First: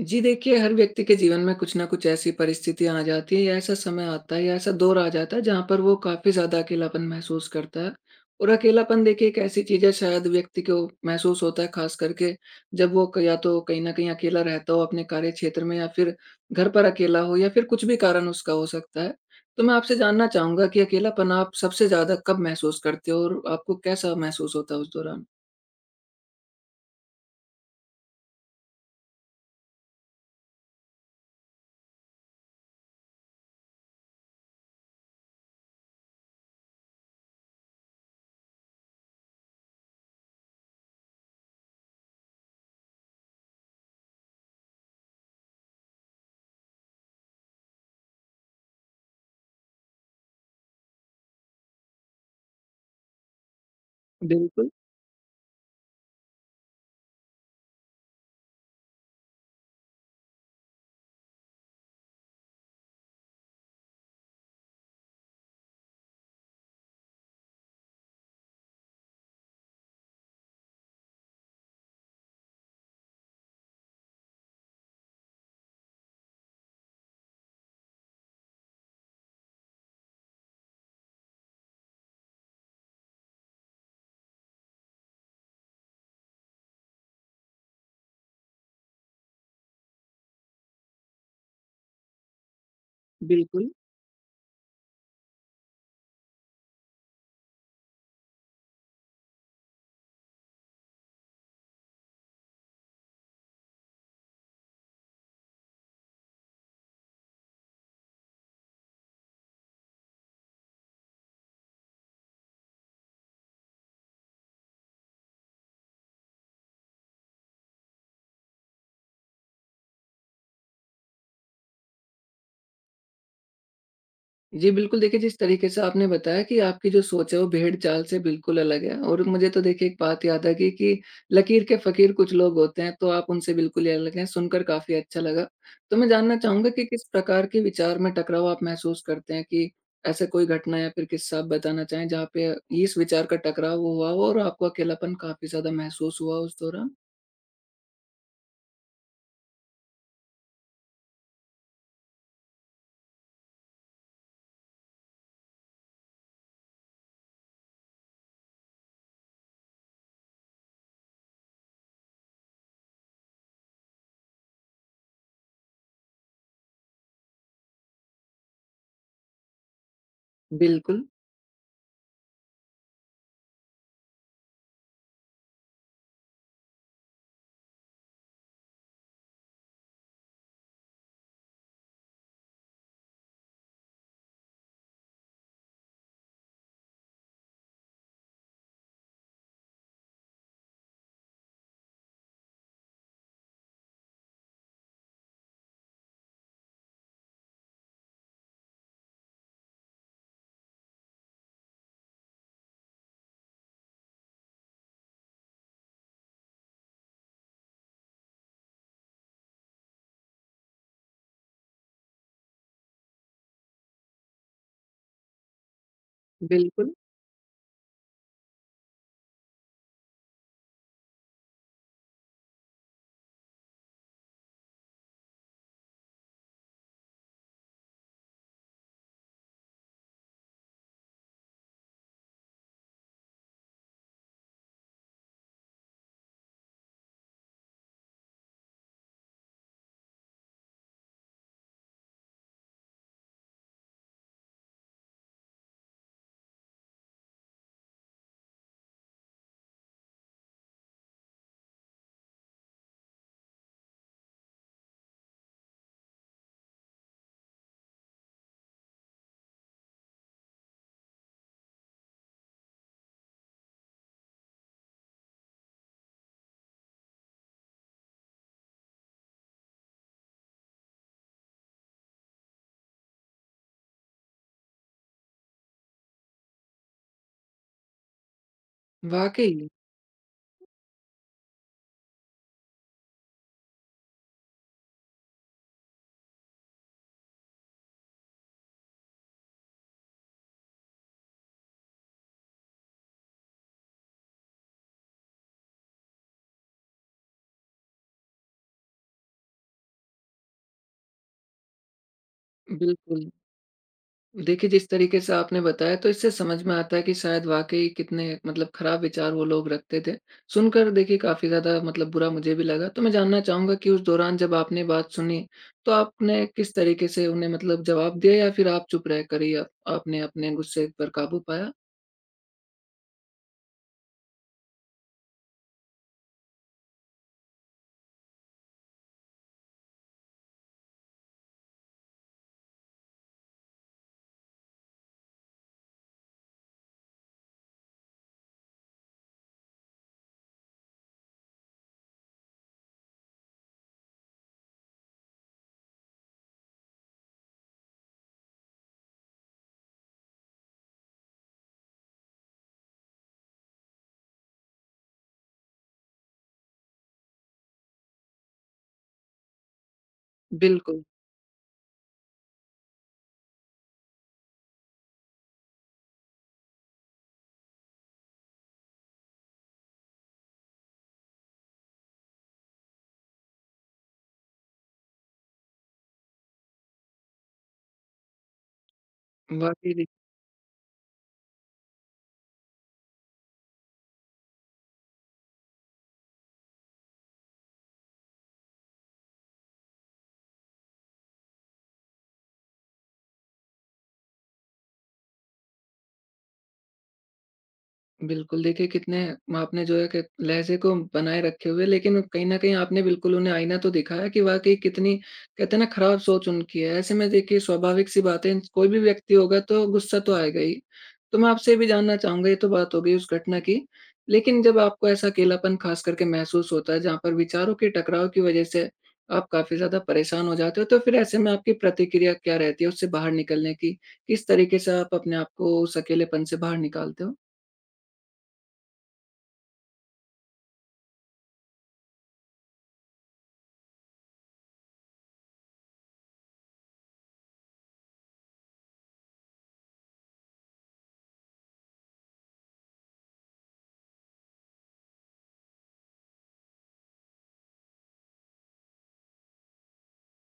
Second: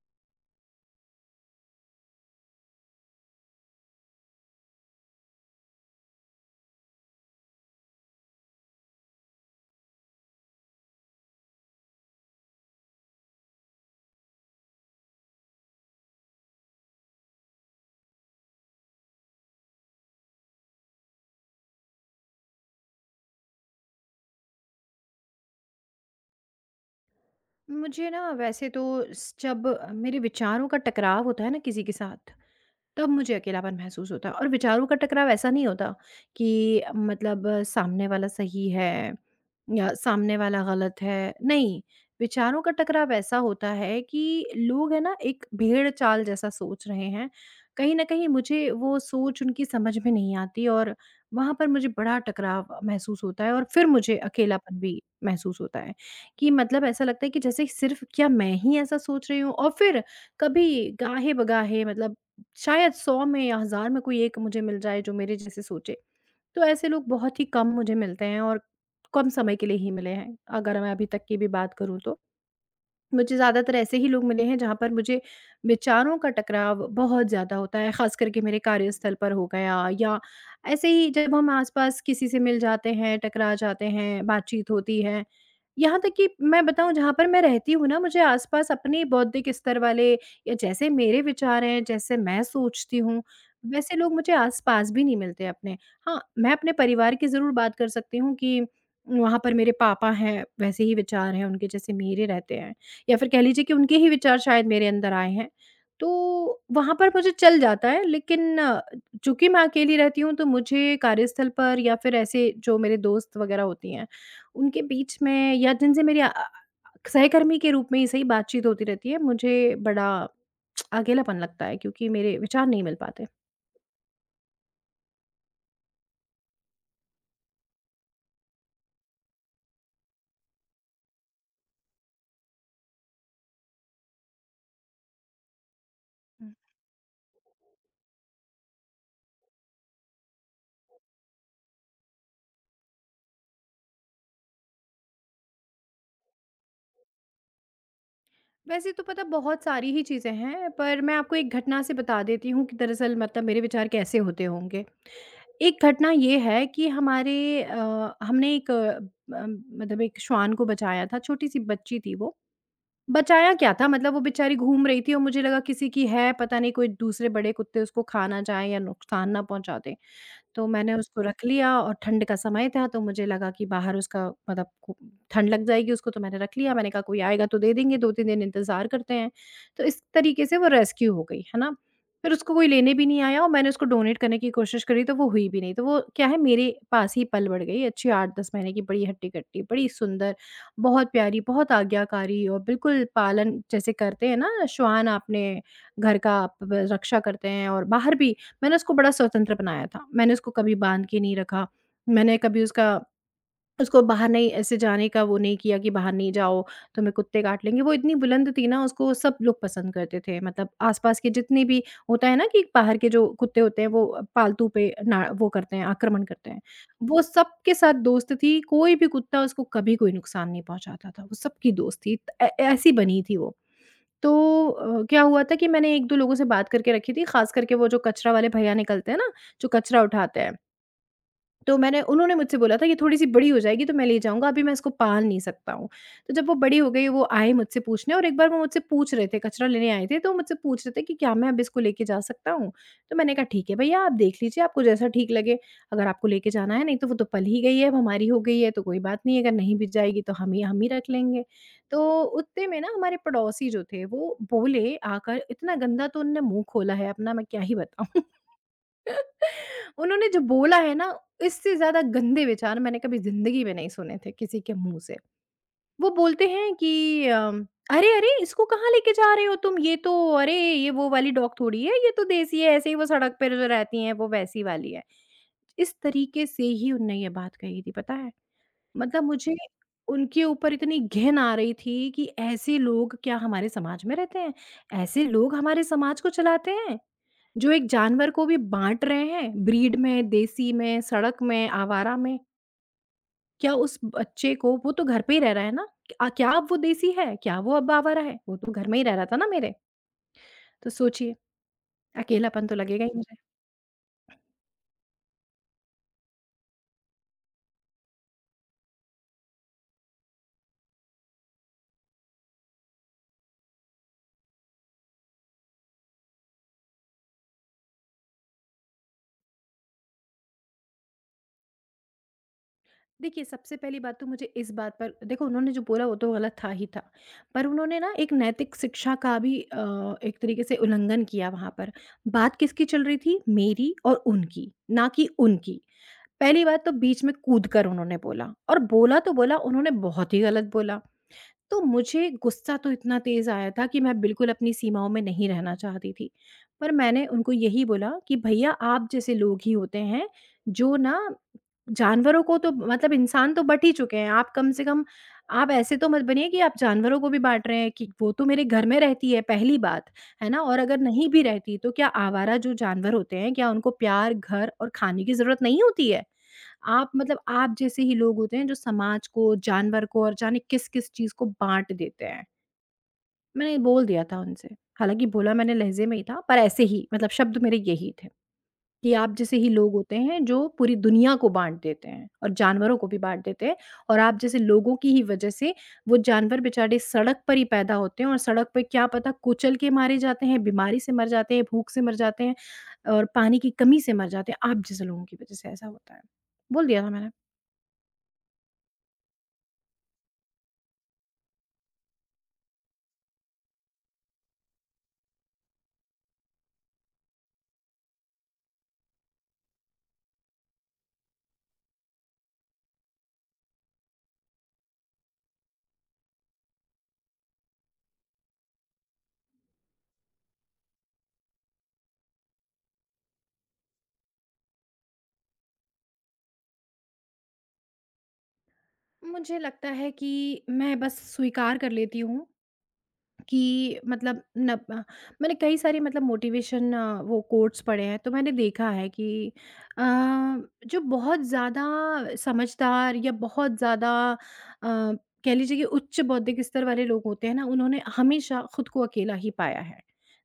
जी देखिए, हर व्यक्ति के जीवन में कुछ न कुछ ऐसी परिस्थितियाँ आ जाती हैं या ऐसा समय आता है या ऐसा दौर आ जाता है जहाँ पर वो काफ़ी ज़्यादा अकेलापन महसूस करता है। और अकेलापन देखिए एक ऐसी चीज़ है शायद व्यक्ति को महसूस होता है ख़ास करके जब वो क या तो कहीं न कहीं अकेला रहता हो अपने कार्यक्षेत्र में या फ़िर घर पर अकेला हो या फ़िर कुछ भी कारण उसका हो सकता है। तो मैं आपसे जानना चाहूँगा कि अकेलापन आप सबसे ज़्यादा कब महसूस करते हो और आपको कैसा महसूस होता है उस दौरान? मुझे ना वैसे तो जब मेरे विचारों का टकराव होता है ना किसी के साथ, तब मुझे अकेलापन महसूस होता है। और विचारों का टकराव ऐसा नहीं होता कि मतलब सामने वाला सही है या सामने वाला गलत है। नहीं, विचारों का टकराव ऐसा होता है कि लोग है ना एक भेड़ चाल जैसा सोच रहे हैं। कहीं ना कहीं मुझे वो सोच उनकी समझ में नहीं आती और वहां पर मुझे बड़ा टकराव महसूस होता है और फिर मुझे बिल्कुल। अकेलापन भी महसूस होता है कि मतलब ऐसा लगता है कि जैसे सिर्फ क्या मैं ही ऐसा सोच रही हूँ। और फिर कभी गाहे बगाहे मतलब शायद 100 में या 1000 में कोई एक मुझे मिल जाए जो मेरे जैसे सोचे। तो ऐसे लोग बहुत ही कम मुझे मिलते हैं और कम समय के लिए ही मिले हैं, अगर मैं अभी तक की भी बात करूँ तो। मुझे ज़्यादातर ऐसे ही लोग मिले हैं जहाँ पर मुझे विचारों का टकराव बहुत ज़्यादा होता है, ख़ास करके मेरे कार्यस्थल पर हो गया या ऐसे ही जब हम आस-पास किसी से मिल जाते हैं, टकरा जाते हैं, बातचीत होती है। यहाँ तक कि मैं बताऊँ जहाँ पर मैं रहती हूँ ना, मुझे आस-पास अपने बौद्धिक स्तर वाले या जैसे मेरे विचार हैं, जैसे मैं सोचती हूँ, बिल्कुल। वैसे लोग मुझे आस-पास भी नहीं मिलते अपने। हाँ, मैं अपने परिवार की ज़रूर बात कर सकती हूँ कि वहाँ पर मेरे पापा हैं, वैसे ही विचार हैं उनके जैसे मेरे रहते हैं। या फिर कह लीजिए कि उनके ही विचार शायद मेरे अंदर आए हैं। तो वहाँ पर मुझे चल जाता है लेकिन चूँकि मैं अकेली रहती हूँ तो मुझे कार्यस्थल पर या फिर ऐसे जो मेरे दोस्त वग़ैरह होती हैं, उनके बीच में या जिनसे मेरी सहकर्मी के रूप में ही सही बातचीत होती रहती है, मुझे बड़ा अकेलापन लगता है क्योंकि मेरे विचार नहीं मिल पाते। जी, बिल्कुल देखिए, जिस तरीके से आपने बताया कि आपकी जो सोच है वो भेड़-चाल से बिल्कुल अलग है, और मुझे तो देखिए एक बात याद आ गई कि लकीर के फ़कीर कुछ लोग होते हैं, तो आप उनसे बिल्कुल ही अलग हैं, सुनकर काफ़ी अच्छा लगा। तो मैं जानना चाहूँगा कि किस प्रकार के विचार में टकराव आप महसूस करते हैं, कि ऐसा कोई घटना या फिर किस्सा आप बताना चाहें जहाँ पे इस विचार का टकराव हुआ हो और आपको अकेलापन काफ़ी ज़्यादा महसूस हुआ उस दौरान? वैसे तो पता बहुत सारी ही चीज़ें हैं, पर मैं आपको एक घटना से बता देती हूँ कि दरअसल मतलब मेरे विचार कैसे होते होंगे। एक घटना ये है कि हमारे हमने एक मतलब एक श्वान को बचाया था, छोटी-सी बच्ची थी वो। बचाया क्या था मतलब वो बेचारी घूम रही थी और मुझे लगा किसी की है, पता नहीं कोई दूसरे बड़े कुत्ते उसको खा ना जाएँ या नुकसान ना पहुँचा दें। तो मैंने बिल्कुल। उसको रख लिया और ठंड का समय था तो मुझे लगा कि बाहर उसका ठंड लग जाएगी उसको, तो मैंने रख लिया। मैंने कहा कोई आएगा तो दे देंगे, 2-3 दिन इंतजार करते हैं। तो इस तरीके से वो रेस्क्यू हो गई है ना। फिर उसको कोई लेने भी नहीं आया और मैंने उसको डोनेट करने की कोशिश करी तो वो हुई भी नहीं, तो वो क्या है, मेरे पास ही पल बढ़ गई। अच्छी 8-10 महीने की, बड़ी हट्टी कट्टी, बड़ी सुंदर, बहुत प्यारी, बहुत आज्ञाकारी और बिल्कुल पालन जैसे करते हैं ना श्वान, अपने घर का आप रक्षा करते हैं और बाहर भी। मैंने उसको बड़ा स्वतंत्र बनाया था। मैंने उसको कभी बाँध के नहीं रखा। मैंने कभी उसका उसको बाहर नहीं ऐसे जाने का वो नहीं किया कि बाहर नहीं जाओ, तुम्हें कुत्ते काट लेंगे। वो इतनी बुलंद थी ना, उसको सब लोग पसंद करते थे। मतलब आस-पास के जितने भी होता है ना कि बाहर के जो कुत्ते होते हैं, वो पालतू पे ना वो करते हैं, आक्रमण करते हैं। बिल्कुल। वो सबके साथ दोस्त थी। कोई भी कुत्ता उसको कभी कोई नुकसान नहीं पहुँचाता था। वो सबकी दोस्त थी। त ए ऐसी बनी थी वो। तो क्या हुआ था कि मैंने 1-2 लोगों से बात करके रखी थी, ख़ास करके वो जो कचरा वाले भैया निकलते हैं ना, जो कचरा उठाते हैं। तो मैंने उन्होंने मुझसे बोला था कि थोड़ी-सी बड़ी हो जाएगी तो मैं ले जाऊँगा, अभी मैं इसको पाल नहीं सकता हूँ। तो जब वो बड़ी हो गई वो आए मुझसे पूछने, और एक बार वो मुझसे पूछ रहे थे, कचरा लेने आए थे तो मुझसे पूछ रहे थे कि क्या मैं अब इसको लेके जा सकता हूँ? तो मैंने कहा ठीक है भैया, आप देख लीजिए आपको जैसा ठीक लगे, अगर आपको लेके जाना है। नहीं तो वो तो पल ही गई है, अब हमारी हो गई है तो कोई बात नहीं है, अगर नहीं भी जाएगी तो हम ही रख लेंगे। तो उतने में ना हमारे पड़ोसी जो थे वो बोले आकर, इतना गंदा तो उनने मुँह खोला है अपना, मैं क्या ही बताऊँ। उन्होंने जो बोला है ना, इससे ज़्यादा गंदे विचार मैंने कभी ज़िंदगी में नहीं सुने थे किसी के मुँह से। वो बोलते हैं कि "अरे! अरे! इसको कहाँ लेके जा रहे हो तुम? ये तो, अरे! ये वो वाली डॉग थोड़ी है, ये तो देसी है, ऐसे ही वो सड़क पे जो रहती हैं, वो वैसी वाली है।" इस तरीके से ही उनने ये बात कही थी, पता है? मतलब वाक़ई। मुझे उनके ऊपर इतनी घिन आ रही थी कि ऐसे लोग क्या हमारे समाज में रहते हैं? ऐसे लोग हमारे समाज को चलाते हैं? जो एक जानवर को भी बाँट रहे हैं, ब्रीड में, देसी में, सड़क में, आवारा में, क्या उस बच्चे को, वो तो घर पे ही रह रहा है ना? क्या अब वो देसी है? क्या वो अब आवारा है? वो तो घर में ही रह रहा था ना मेरे। तो सोचिए, अकेलापन तो लगेगा ही बिल्कुल। मुझे। देखिए, जिस तरीके से आपने बताया तो इससे समझ में आता है कि शायद वाक़ई कितने मतलब खराब विचार वो लोग रखते थे। सुनकर देखिए काफ़ी ज़्यादा मतलब बुरा मुझे भी लगा। तो मैं जानना चाहूँगा कि उस दौरान जब आपने बात सुनी, तो आपने किस तरीके से उन्हें मतलब जवाब दिया, या फिर आप चुप रह कर ही आप आपने अपने गुस्से पर काबू पाया? देखिए, सबसे पहली बात तो मुझे इस बात पर, देखो उन्होंने जो बोला वो तो गलत था ही था। पर उन्होंने ना एक नैतिक शिक्षा का भी एक तरीके से उल्लंघन किया वहाँ पर। बात किसकी चल रही थी? मेरी और उनकी, ना कि उनकी। पहली बात तो बीच में कूदकर उन्होंने बोला, और बोला तो बोला उन्होंने बहुत ही गलत बोला। तो मुझे गुस्सा तो इतना तेज़ आया था कि मैं बिल्कुल अपनी सीमाओं में नहीं रहना चाहती थी। पर मैंने उनको यही बोला कि भैया आप जैसे लोग ही होते हैं जो ना, जानवरों को तो मतलब इंसान तो बँट ही चुके हैं। आप कम से कम, आप ऐसे तो मत बनिए कि आप जानवरों को भी बाँट रहे हैं, कि वो तो मेरे घर में रहती है पहली बात, है ना? और अगर बिल्कुल। नहीं भी रहती तो क्या आवारा जो जानवर होते हैं, क्या उनको प्यार, घर और खाने की ज़रूरत नहीं होती है? आप जैसे ही लोग होते हैं जो समाज को, जानवर को और जाने किस-किस चीज़ को बाँट देते हैं। मैंने बोल दिया था उनसे, हालाँकि बोला मैंने लहज़े में ही था, पर ऐसे ही मतलब शब्द मेरे यही थे कि आप जैसे ही लोग वाक़ई। होते हैं जो पूरी दुनिया को बाँट देते हैं और जानवरों को भी बाँट देते हैं, और आप जैसे लोगों की ही वजह से वो जानवर बेचारे सड़क पर ही पैदा होते हैं और सड़क पे क्या पता कुचल के मारे जाते हैं, बीमारी से मर जाते हैं, भूख से मर जाते हैं और पानी की कमी से मर जाते हैं। आप जैसे लोगों की वजह से ऐसा होता है। बोल दिया था मैंने। बिल्कुल, देखिए कितने आपने जो है कि लहज़े को बनाए रखे हुए, लेकिन कहीं न कहीं आपने बिल्कुल उन्हें आईना तो दिखाया कि वाक़ई कितनी कहते हैं ना खराब सोच उनकी है। ऐसे में देखिए स्वाभाविक सी बात है, कोई भी व्यक्ति होगा तो गुस्सा तो आएगा ही। तो मैं आपसे ये भी जानना चाहूँगा, ये तो बात हो गई उस घटना की, लेकिन जब आपको ऐसा अकेलापन ख़ास करके महसूस होता है जहाँ पर विचारों के टकराव की वज़ह से आप काफ़ी ज़्यादा परेशान हो जाते हो, तो फिर ऐसे में आपकी प्रतिक्रिया क्या रहती है उससे बाहर निकलने की? किस तरीके से आप अपने आप को उस अकेलेपन से बाहर निकालते हो? मुझे लगता है कि मैं बस स्वीकार कर लेती हूँ, कि मतलब न अ, मैंने कई सारी मतलब मोटिवेशन वो कोट्स पढ़े हैं, तो मैंने देखा है कि अ, जो बहुत ज़्यादा समझदार या बहुत ज़्यादा कह लीजिए कि उच्च बौद्धिक स्तर वाले लोग होते हैं ना, उन्होंने हमेशा खुद को अकेला ही पाया है।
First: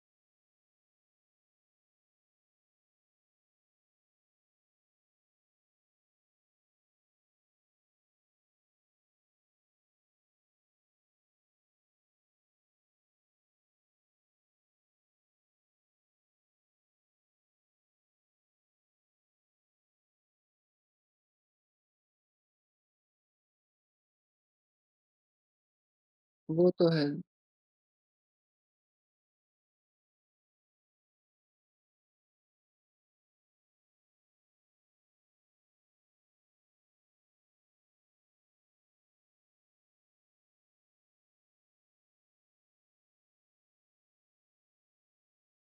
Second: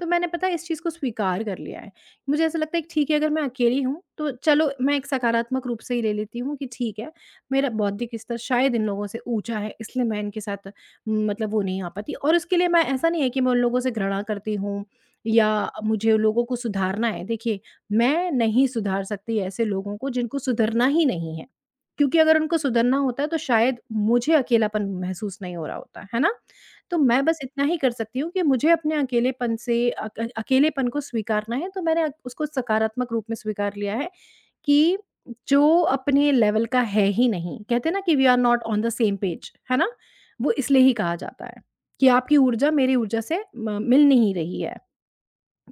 तो मैंने, पता है, इस चीज़ को स्वीकार कर लिया है। मुझे ऐसा लगता है कि ठीक है, अगर मैं अकेली हूँ तो चलो मैं एक सकारात्मक रूप से ही ले लेती हूँ कि ठीक है, मेरा बौद्धिक स्तर शायद इन लोगों से ऊँचा है इसलिए मैं इनके साथ मतलब वो नहीं आ पाती, और उसके लिए मैं, ऐसा नहीं है कि मैं उन लोगों से घृणा करती हूँ या मुझे उन लोगों को सुधारना है। देखिए, मैं नहीं सुधार सकती ऐसे लोगों को जिनको सुधरना ही नहीं है, क्योंकि अगर उनको सुधरना होता है तो शायद मुझे अकेलापन महसूस नहीं हो रहा होता है ना। वो तो तो है। मैं बस इतना ही कर सकती हूँ कि मुझे अपने अकेलेपन से, अकेलेपन को स्वीकारना है, तो मैंने उसको सकारात्मक रूप में स्वीकार लिया है कि जो अपने लेवल का है ही नहीं, कहते हैं ना कि we are not on the same page, है ना? वो इसलिए ही कहा जाता है कि आपकी ऊर्जा मेरी ऊर्जा से मिल नहीं रही है।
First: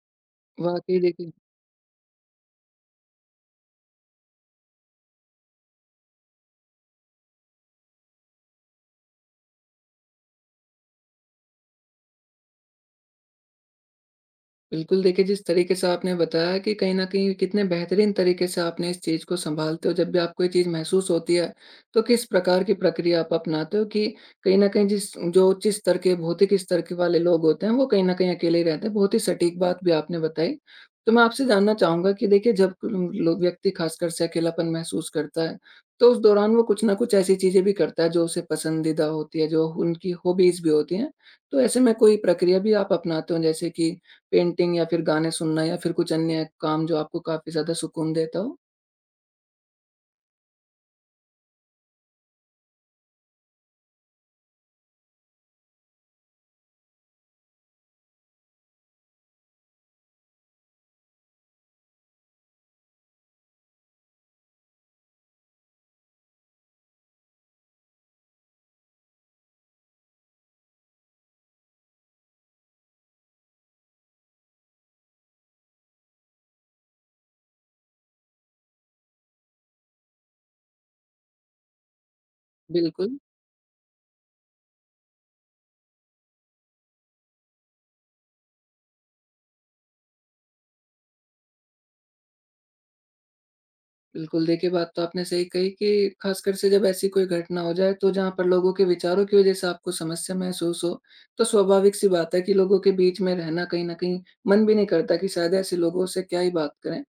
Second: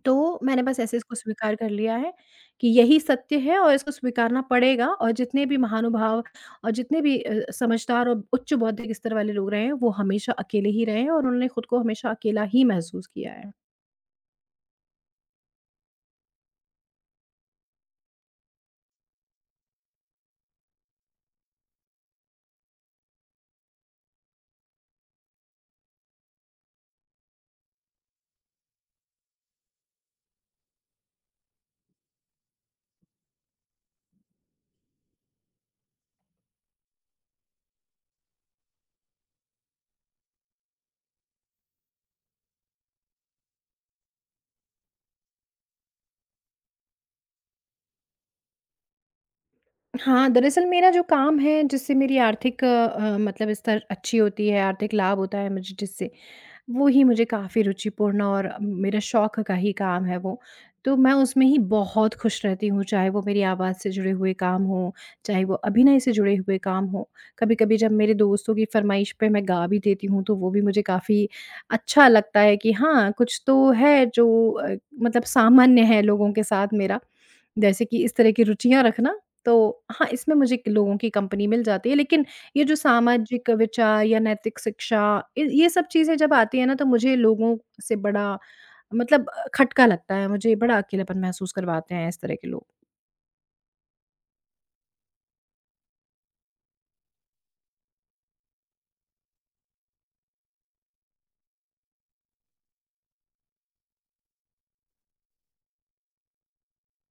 तो मैंने बस ऐसे वाक़ई इसको देखिए। स्वीकार कर लिया है कि यही सत्य है और इसको स्वीकारना पड़ेगा, और जितने भी महानुभाव और जितने भी समझदार और उच्च बौद्धिक स्तर वाले लोग रहे हैं, वो हमेशा अकेले ही रहे हैं और उन्होंने खुद को हमेशा अकेला ही महसूस किया है। बिल्कुल, देखिए जिस तरीके से आपने बताया कि कहीं न कहीं कितने बेहतरीन तरीके से आपने इस चीज़ को सँभालते हो, जब भी आपको ये चीज़ महसूस होती है, तो किस प्रकार की प्रक्रिया आप अपनाते हो कि कहीं न कहीं जिस जो उच्च स्तर के भौतिक स्तर के वाले लोग होते हैं, वो कहीं न कहीं अकेले ही रहते हैं। बहुत ही सटीक बात भी आपने बताई। तो मैं आपसे जानना चाहूँगा कि देखिए जब उम, लो व्यक्ति ख़ासकर से अकेलापन महसूस करता है, तो उस दौरान वो कुछ न कुछ ऐसी चीज़ें भी करता है जो उसे पसंदीदा होती है, जो उनकी हॉबीज़ भी होती हैं। तो ऐसे में कोई प्रक्रिया भी आप अपनाते हो जैसे कि पेंटिंग या फिर गाने सुनना या फिर कुछ अन्य काम जो आपको काफ़ी ज़्यादा सुकून देता हो? हाँ, दरअसल मेरा जो काम है जिससे मेरी आर्थिक मतलब स्तर अच्छी होती है, आर्थिक लाभ होता है मुझे जिससे, वो ही मुझे काफ़ी रुचिपूर्ण और मेरा शौक का ही काम है वो। तो मैं उसमें ही बहुत खुश रहती हूँ, चाहे वो मेरी आवाज़ से जुड़े हुए काम हों, चाहे वो अभिनय से जुड़े हुए काम हों। कभी-कभी जब मेरे दोस्तों की फ़रमाइश पे मैं गा भी देती हूँ, तो वो भी मुझे काफ़ी अच्छा लगता है कि हाँ, कुछ तो है जो मतलब सामान्य है लोगों के साथ मेरा। जैसे कि इस तरह की रुचियाँ रखना। तो हाँ, इसमें मुझे क लोगों की कंपनी मिल जाती है, लेकिन ये जो बिल्कुल। सामाजिक विचार या नैतिक शिक्षा, इ ये सब चीज़ें जब आती हैं ना, तो मुझे लोगों से बड़ा मतलब खटका लगता है, मुझे बड़ा अकेलापन महसूस करवाते हैं इस तरह के लोग। बिल्कुल। देखिए, बात तो आपने सही कही कि ख़ासकर से जब ऐसी कोई घटना हो जाए तो जहाँ पर लोगों के विचारों की वज़ह से आपको समस्या महसूस हो, तो स्वाभाविक-सी बात है कि लोगों के बीच में रहना कहीं न कहीं मन भी नहीं करता कि शायद ऐसे लोगों से क्या ही बात करें।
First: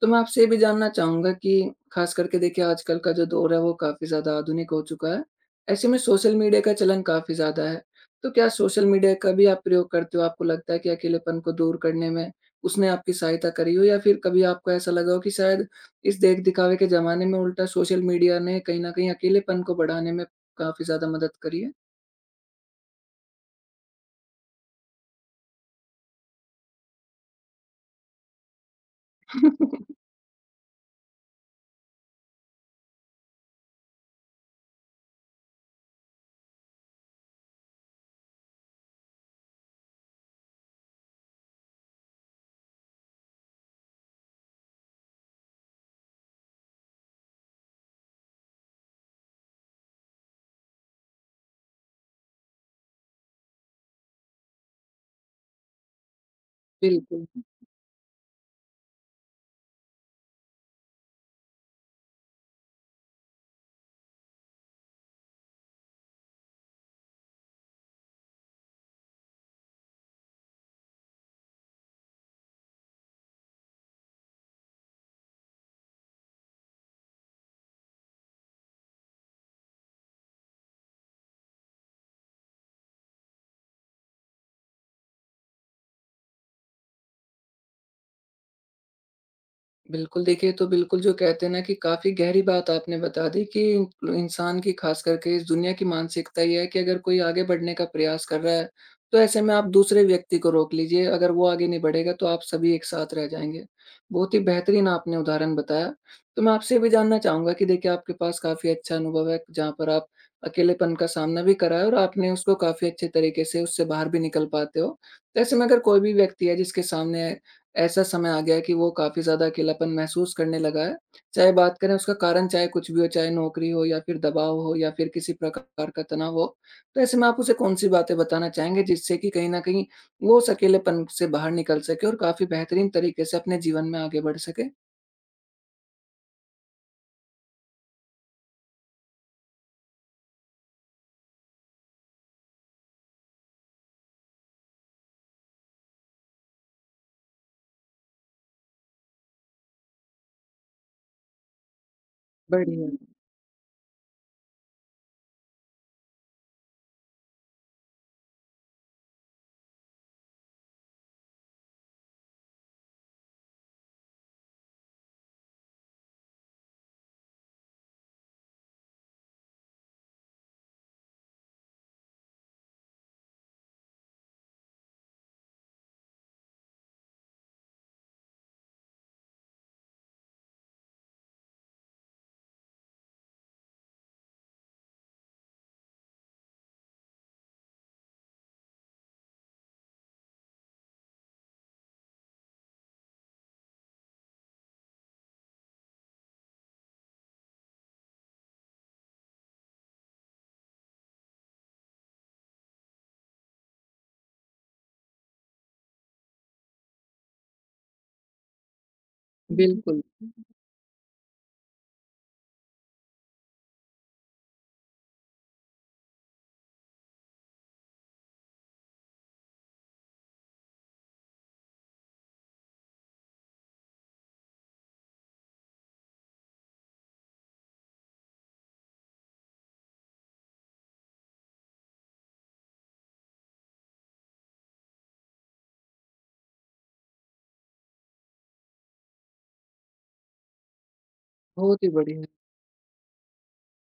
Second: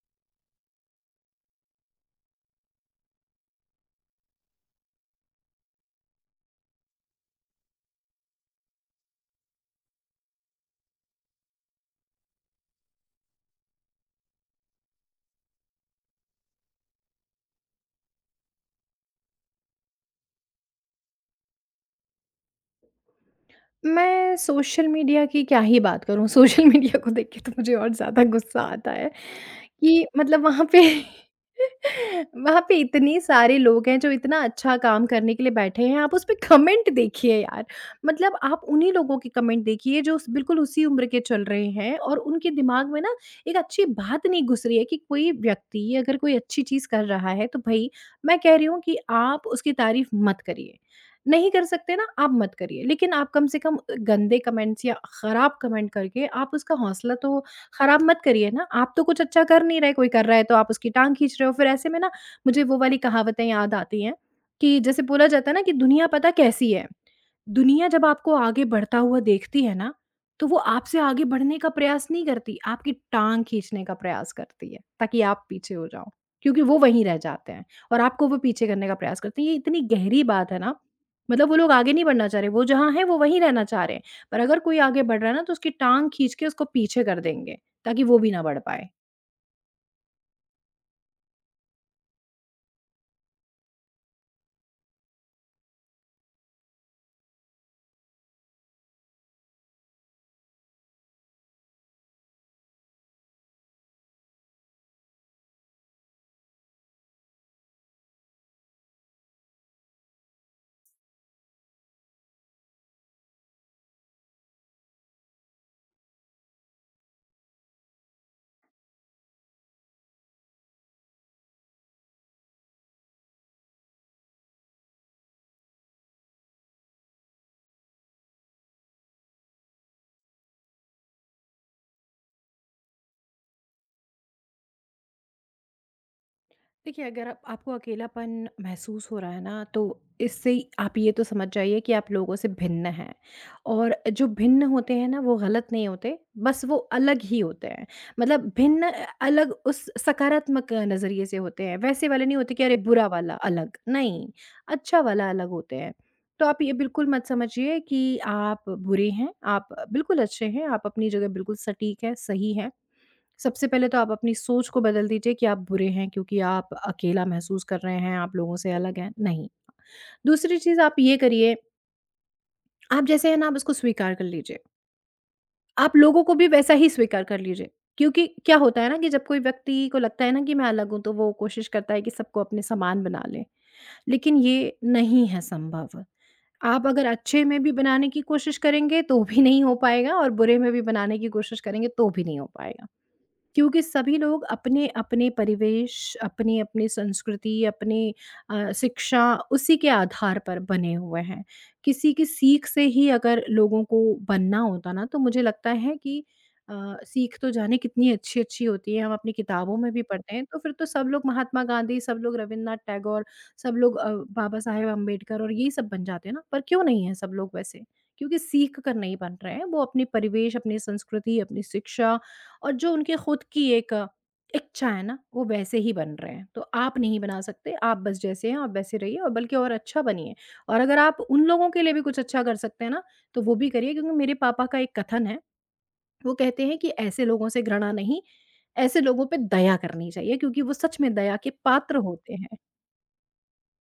तो मैं आपसे ये भी जानना चाहूँगा कि ख़ास करके देखिए आजकल का जो दौर है वो काफ़ी ज़्यादा आधुनिक हो चुका है। ऐसे में सोशल मीडिया का चलन काफ़ी ज़्यादा है। तो क्या सोशल मीडिया का भी आप प्रयोग करते हो? आपको लगता है कि अकेलेपन को दूर करने में उसने आपकी सहायता करी हो, या फिर कभी आपको ऐसा लगा हो कि शायद इस देख-दिखावे के ज़माने में उल्टा सोशल मीडिया ने कहीं न कहीं अकेलेपन को बढ़ाने में काफ़ी ज़्यादा मदद करी है? मैं सोशल मीडिया की क्या ही बात करूँ, सोशल मीडिया को देख के तो मुझे और ज़्यादा गुस्सा आता है कि मतलब वहाँ पे वहाँ पे इतने सारे लोग हैं जो इतना अच्छा काम करने के लिए बैठे हैं, आप उस पे कमेंट देखिए यार। मतलब आप उन्हीं लोगों के कमेंट देखिए जो उस बिल्कुल उसी उम्र के चल रहे हैं और उनके दिमाग में ना एक अच्छी बात नहीं घुस रही है कि कोई व्यक्ति अगर कोई अच्छी चीज़ कर रहा है, तो भई मैं कह रही हूँ कि आप उसकी तारीफ़ मत करिए। नहीं कर सकते ना, आप मत करिए, लेकिन आप कम से कम गंदे कमेंट्स या खराब कमेंट करके आप उसका हौसला बिल्कुल। तो खराब मत करिए ना। आप तो कुछ अच्छा कर नहीं रहे, कोई कर रहा है तो आप उसकी टांग खींच रहे हो। फिर ऐसे में ना मुझे वो वाली कहावतें याद आती हैं कि जैसे बोला जाता है ना कि दुनिया पता कैसी है, दुनिया जब आपको आगे बढ़ता हुआ देखती है ना, तो वो आपसे आगे बढ़ने का प्रयास नहीं करती, आपकी टाँग खींचने का प्रयास करती है, ताकि आप पीछे हो जाओ, क्योंकि वो वहीं रह जाते हैं और आपको वो पीछे करने का प्रयास करते हैं। ये इतनी गहरी बात है ना, मतलब वो लोग आगे नहीं बढ़ना चाह रहे, वो जहाँ हैं, वो वहीं रहना चाह रहे हैं, पर अगर कोई आगे बढ़ रहा है ना, तो उसकी टाँग खींच के उसको पीछे कर देंगे, ताकि वो भी ना बढ़ पाए। बिल्कुल, देखिए तो बिल्कुल जो कहते हैं ना कि काफ़ी गहरी बात आपने बता दी कि इंसान की ख़ास करके इस दुनिया की मानसिकता ये है कि अगर कोई आगे बढ़ने का प्रयास कर रहा है, तो ऐसे में आप दूसरे व्यक्ति को रोक लीजिए, अगर वो आगे नहीं बढ़ेगा तो आप सभी एक साथ रह जाएँगे। बहुत ही बेहतरीन आपने उदाहरण बताया। तो मैं आपसे ये भी जानना चाहूँगा कि देखिए आपके पास काफ़ी अच्छा अनुभव है, जहाँ पर आप अकेलेपन का सामना भी करा है और आपने उसको काफ़ी अच्छे तरीके से उससे बाहर भी निकल पाते हो। तो ऐसे में अगर कोई भी व्यक्ति है जिसके सामने ऐसा समय आ गया है कि वो काफ़ी ज़्यादा अकेलापन महसूस करने लगा है। चाहे बात करें उसका कारण चाहे कुछ भी हो, चाहे नौकरी हो या फिर दबाव हो या फिर किसी प्रकार का तनाव हो। तो ऐसे में आप उसे कौन-सी बातें बताना चाहेंगे जिससे कि कहीं न कहीं वो उस अकेलेपन से बाहर निकल सके और काफ़ी बेहतरीन तरीके से अपने जीवन में आगे बढ़ सके? देखिए, अगर आप आपको अकेलापन महसूस हो रहा है ना, तो इससे ही आप ये तो समझ जाइए कि आप लोगों से भिन्न हैं और जो भिन्न होते हैं ना, वो गलत नहीं होते, बस वो अलग ही होते हैं। मतलब भिन्न अलग उस सकारात्मक नज़रिए से होते हैं, वैसे वाले नहीं होते कि अरे! बढ़िया। बुरा वाला अलग, नहीं, अच्छा वाला अलग होते हैं। तो आप ये बिल्कुल मत समझिए कि आप बुरे हैं, आप बिल्कुल अच्छे हैं, आप अपनी जगह बिल्कुल सटीक हैं, सही हैं। सबसे पहले तो आप अपनी सोच को बदल दीजिए कि आप बुरे हैं क्योंकि आप अकेला महसूस कर रहे हैं, आप लोगों से अलग हैं, नहीं। दूसरी चीज़ आप ये करिए, आप जैसे हैं ना आप उसको स्वीकार कर लीजिए। आप लोगों को भी वैसा ही स्वीकार कर लीजिए, क्योंकि क्या होता है ना कि जब कोई व्यक्ति को लगता है ना कि मैं अलग हूँ, तो वो कोशिश करता है कि सबको अपने समान बना ले, लेकिन ये नहीं है संभव। आप अगर अच्छे में भी बनाने की कोशिश करेंगे तो भी नहीं हो पाएगा और बुरे में भी बनाने की कोशिश करेंगे तो भी नहीं हो पाएगा। क्योंकि सभी लोग अपने-अपने परिवेश, अपनी-अपनी संस्कृति, अपनी शिक्षा उसी के आधार पर बने हुए हैं। किसी की सीख से ही अगर लोगों को बनना होता ना, तो मुझे लगता है कि अ, सीख तो जाने कितनी अच्छी-अच्छी होती है, हम अपनी किताबों में भी बिल्कुल। पढ़ते हैं, तो फिर तो सब लोग महात्मा गांधी, सब लोग रविन्द्रनाथ टैगोर, सब लोग बाबा साहेब अंबेडकर और यही सब बन जाते हैं ना, पर क्यों नहीं है सब लोग वैसे? क्योंकि सीख कर नहीं बन रहे हैं, वो अपने परिवेश, अपनी संस्कृति, अपनी शिक्षा और जो उनके खुद की एक इच्छा है ना, वो वैसे ही बन रहे हैं। तो आप नहीं बना सकते, आप बस जैसे हैं, आप वैसे रहिए और बल्कि और अच्छा बनिए। और अगर आप उन लोगों के लिए भी कुछ अच्छा कर सकते हैं ना, तो वो भी करिए, क्योंकि मेरे पापा का एक कथन है, वो कहते हैं कि ऐसे लोगों से घृणा नहीं, ऐसे लोगों पे दया करनी चाहिए क्योंकि वो सच में दया के बहुत ही पात्र बढ़िया। होते हैं।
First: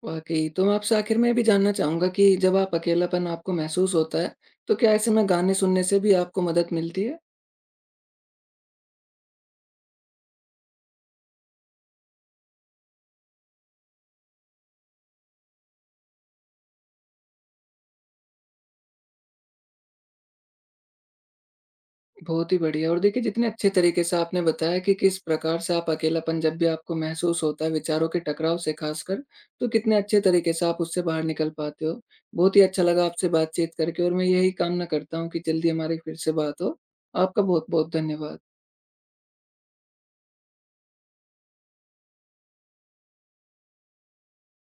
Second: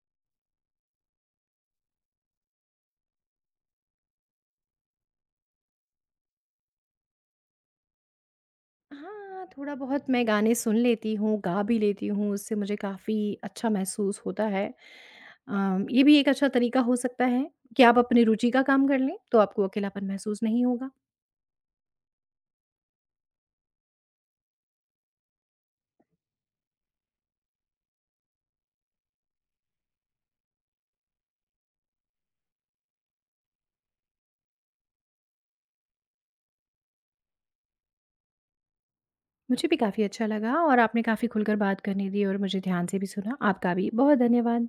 वाक़ई। तो मैं आपसे आखिर में ये भी जानना चाहूँगा कि जब आप अकेलापन आपको महसूस होता है, तो क्या ऐसे में गाने सुनने से भी आपको मदद मिलती है? हाँ, थोड़ा बहुत मैं गाने सुन लेती हूँ, गा भी लेती हूँ, उससे मुझे काफ़ी अच्छा महसूस होता है। अ, ये भी एक अच्छा तरीका हो सकता है कि आप अपनी रुचि का काम कर लें, तो आपको अकेलापन महसूस नहीं होगा। बहुत ही बढ़िया और देखिए जितने अच्छे तरीके से आपने बताया कि किस प्रकार से आप अकेलापन जब भी आपको महसूस होता है विचारों के टकराव से खासकर, तो कितने अच्छे तरीके से आप उससे बाहर निकल पाते हो। बहुत ही अच्छा लगा आपसे बातचीत करके और मैं यही कामना करता हूँ कि जल्दी हमारी फिर से बात हो। आपका बहुत-बहुत धन्यवाद। मुझे भी काफ़ी अच्छा लगा और आपने काफ़ी खुलकर बात करने दी और मुझे ध्यान से भी सुना। आपका भी बहुत धन्यवाद।